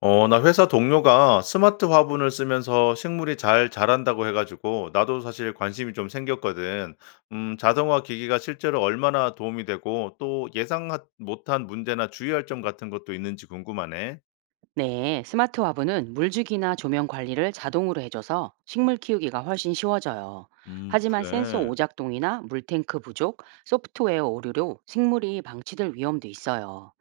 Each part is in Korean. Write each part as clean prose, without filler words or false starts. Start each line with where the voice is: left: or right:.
left: 나 회사 동료가 스마트 화분을 쓰면서 식물이 잘 자란다고 해가지고 나도 사실 관심이 좀 생겼거든. 자동화 기기가 실제로 얼마나 도움이 되고 또 예상 못한 문제나 주의할 점 같은 것도 있는지 궁금하네.
right: 네, 스마트 화분은 물주기나 조명 관리를 자동으로 해줘서 식물 키우기가 훨씬 쉬워져요. 하지만 센서
left: 그래.
right: 오작동이나 물탱크 부족, 소프트웨어 오류로 식물이 방치될 위험도 있어요.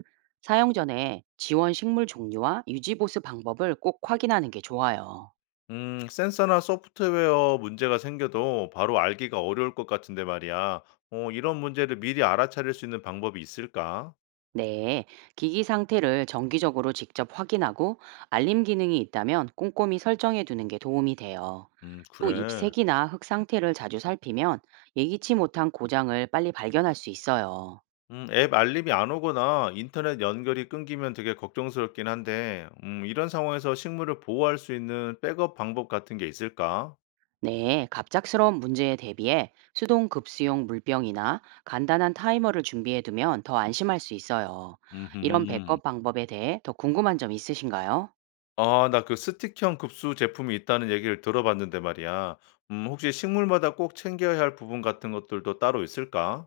right: 사용 전에 지원 식물 종류와 유지 보수 방법을 꼭 확인하는 게 좋아요.
left: 센서나 소프트웨어 문제가 생겨도 바로 알기가 어려울 것 같은데 말이야. 이런 문제를 미리 알아차릴 수 있는 방법이 있을까?
right: 네, 기기 상태를 정기적으로 직접 확인하고 알림 기능이 있다면 꼼꼼히 설정해 두는 게 도움이 돼요. 또 입
left: 그래.
right: 색이나 흙 상태를 자주 살피면 예기치 못한 고장을 빨리 발견할 수 있어요.
left: 앱 알림이 안 오거나 인터넷 연결이 끊기면 되게 걱정스럽긴 한데 이런 상황에서 식물을 보호할 수 있는 백업 방법 같은 게 있을까?
right: 네, 갑작스러운 문제에 대비해 수동 급수용 물병이나 간단한 타이머를 준비해 두면 더 안심할 수 있어요. 이런
left: 음
right: 백업 방법에 대해 더 궁금한 점 있으신가요?
left: 아, 나 그 스틱형 급수 제품이 있다는 얘기를 들어봤는데 말이야. 혹시 식물마다 꼭 챙겨야 할 부분 같은 것들도 따로 있을까?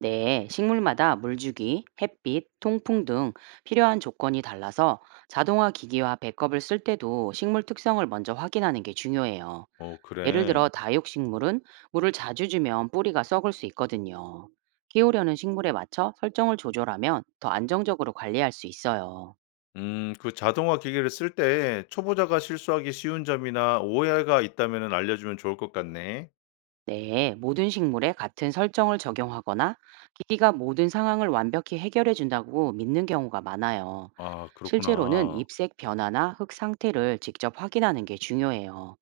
right: 네, 식물마다 물주기, 햇빛, 통풍 등 필요한 조건이 달라서 자동화 기기와 백업을 쓸 때도 식물 특성을 먼저 확인하는 게 중요해요.
left: 어,
right: 예를
left: 그래.
right: 들어 다육식물은 물을 자주 주면 뿌리가 썩을 수 있거든요. 키우려는 식물에 맞춰 설정을 조절하면 더 안정적으로 관리할 수 있어요.
left: 그 자동화 기기를 쓸 때 초보자가 실수하기 쉬운 점이나 오해가 있다면 알려주면 좋을 것 같네.
right: 네, 모든 식물에 같은 설정을 적용하거나 기기가 모든 상황을 완벽히 해결해 준다고 믿는 경우가 많아요.
left: 아,
right: 실제로는
left: 그렇구나.
right: 잎색 변화나 흙 상태를 직접 확인하는 게 중요해요.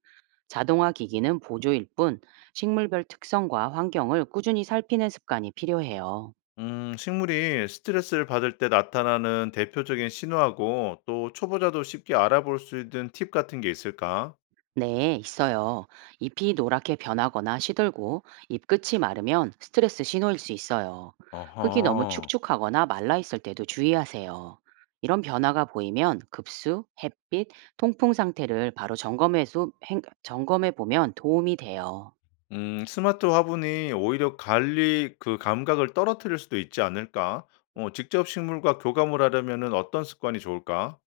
right: 자동화 기기는 보조일 뿐 식물별 특성과 환경을 꾸준히 살피는 습관이 필요해요.
left: 식물이 스트레스를 받을 때 나타나는 대표적인 신호하고 또 초보자도 쉽게 알아볼 수 있는 팁 같은 게 있을까?
right: 네, 있어요. 잎이 노랗게 변하거나 시들고 잎끝이 마르면 스트레스 신호일 수 있어요. 흙이 너무
left: 어허,
right: 축축하거나 말라 있을 때도 주의하세요. 이런 변화가 보이면 급수, 햇빛, 통풍 상태를 바로 점검해 보면 도움이 돼요.
left: 스마트 화분이 오히려 관리 그 감각을 떨어뜨릴 수도 있지 않을까? 직접 식물과 교감을 하려면은 어떤 습관이 좋을까?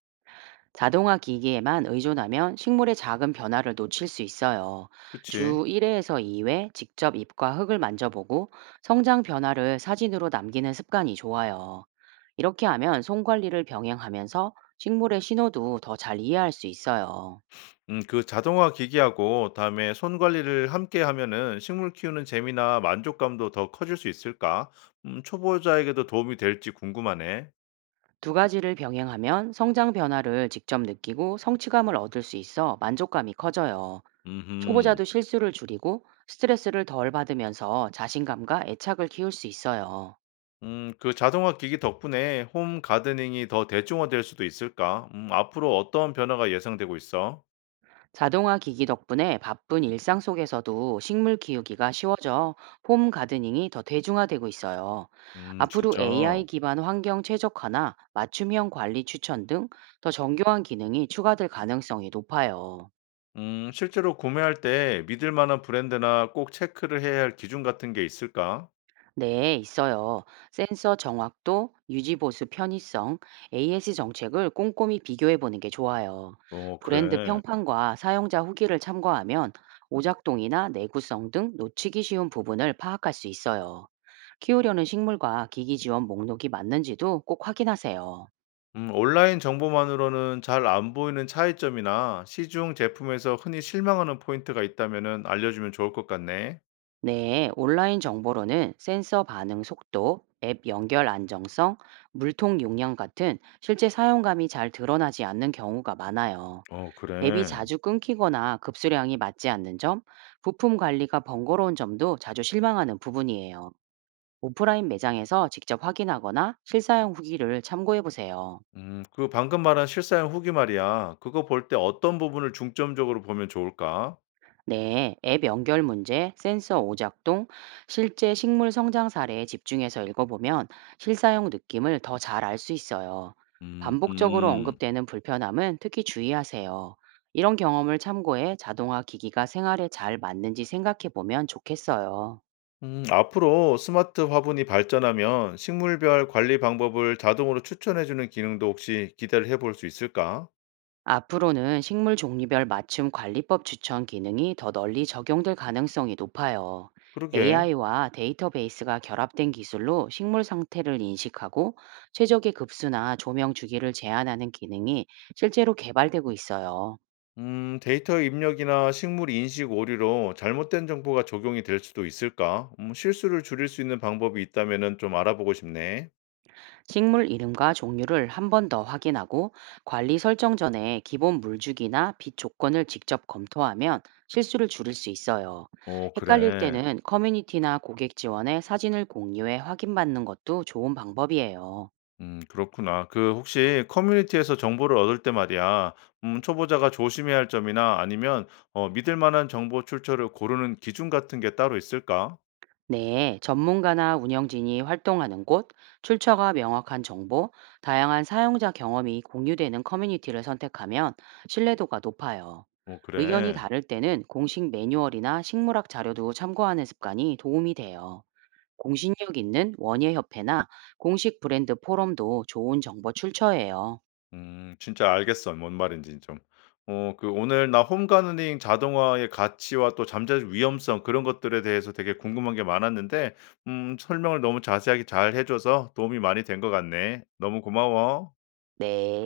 right: 자동화 기기에만 의존하면 식물의 작은 변화를 놓칠 수 있어요.
left: 그치.
right: 주 1회에서 2회 직접 잎과 흙을 만져보고 성장 변화를 사진으로 남기는 습관이 좋아요. 이렇게 하면 손 관리를 병행하면서 식물의 신호도 더 잘 이해할 수 있어요.
left: 그 자동화 기기하고 다음에 손 관리를 함께 하면은 식물 키우는 재미나 만족감도 더 커질 수 있을까? 초보자에게도 도움이 될지 궁금하네.
right: 두 가지를 병행하면 성장 변화를 직접 느끼고 성취감을 얻을 수 있어 만족감이 커져요.
left: 음흠.
right: 초보자도 실수를 줄이고 스트레스를 덜 받으면서 자신감과 애착을 키울 수 있어요.
left: 그 자동화 기기 덕분에 홈 가드닝이 더 대중화될 수도 있을까? 앞으로 어떤 변화가 예상되고 있어?
right: 자동화 기기 덕분에 바쁜 일상 속에서도 식물 키우기가 쉬워져 홈 가드닝이 더 대중화되고 있어요. 앞으로
left: 진짜.
right: AI 기반 환경 최적화나 맞춤형 관리 추천 등 더 정교한 기능이 추가될 가능성이 높아요.
left: 실제로 구매할 때 믿을 만한 브랜드나 꼭 체크를 해야 할 기준 같은 게 있을까?
right: 네, 있어요. 센서 정확도, 유지보수 편의성, AS 정책을 꼼꼼히 비교해 보는 게 좋아요.
left: 어,
right: 브랜드
left: 그래.
right: 평판과 사용자 후기를 참고하면 오작동이나 내구성 등 놓치기 쉬운 부분을 파악할 수 있어요. 키우려는 식물과 기기 지원 목록이 맞는지도 꼭 확인하세요.
left: 온라인 정보만으로는 잘 안 보이는 차이점이나 시중 제품에서 흔히 실망하는 포인트가 있다면 알려주면 좋을 것 같네.
right: 네, 온라인 정보로는 센서 반응 속도, 앱 연결 안정성, 물통 용량 같은 실제 사용감이 잘 드러나지 않는 경우가 많아요.
left: 어,
right: 앱이
left: 그래.
right: 자주 끊기거나 급수량이 맞지 않는 점, 부품 관리가 번거로운 점도 자주 실망하는 부분이에요. 오프라인 매장에서 직접 확인하거나 실사용 후기를 참고해 보세요.
left: 그 방금 말한 실사용 후기 말이야. 그거 볼 때 어떤 부분을 중점적으로 보면 좋을까?
right: 네, 앱 연결 문제, 센서 오작동, 실제 식물 성장 사례에 집중해서 읽어보면 실사용 느낌을 더 잘 알 수 있어요.
left: 음
right: 반복적으로
left: 음,
right: 언급되는 불편함은 특히 주의하세요. 이런 경험을 참고해 자동화 기기가 생활에 잘 맞는지 생각해 보면 좋겠어요.
left: 앞으로 스마트 화분이 발전하면 식물별 관리 방법을 자동으로 추천해주는 기능도 혹시 기대를 해볼 수 있을까?
right: 앞으로는 식물 종류별 맞춤 관리법 추천 기능이 더 널리 적용될 가능성이 높아요.
left: 그러게.
right: AI와 데이터베이스가 결합된 기술로 식물 상태를 인식하고 최적의 급수나 조명 주기를 제한하는 기능이 실제로 개발되고 있어요.
left: 데이터 입력이나 식물 인식 오류로 잘못된 정보가 적용이 될 수도 있을까? 실수를 줄일 수 있는 방법이 있다면 좀 알아보고 싶네.
right: 식물 이름과 종류를 한 번 더 확인하고 관리 설정 전에 기본 물주기나 빛 조건을 직접 검토하면 실수를 줄일 수 있어요.
left: 어,
right: 헷갈릴
left: 그래.
right: 때는 커뮤니티나 고객 지원에 사진을 공유해 확인받는 것도 좋은 방법이에요.
left: 그렇구나. 그 혹시 커뮤니티에서 정보를 얻을 때 말이야. 초보자가 조심해야 할 점이나 아니면 믿을 만한 정보 출처를 고르는 기준 같은 게 따로 있을까?
right: 네, 전문가나 운영진이 활동하는 곳, 출처가 명확한 정보, 다양한 사용자 경험이 공유되는 커뮤니티를 선택하면 신뢰도가 높아요.
left: 어
right: 의견이
left: 그래.
right: 다를 때는 공식 매뉴얼이나 식물학 자료도 참고하는 습관이 도움이 돼요. 공신력 있는 원예협회나 공식 브랜드 포럼도 좋은 정보 출처예요.
left: 진짜 알겠어. 뭔 말인지 좀. 그 오늘 나 홈가누닝 자동화의 가치와 또 잠재적 위험성 그런 것들에 대해서 되게 궁금한 게 많았는데 설명을 너무 자세하게 잘해 줘서 도움이 많이 된 것 같네. 너무 고마워.
right: 네.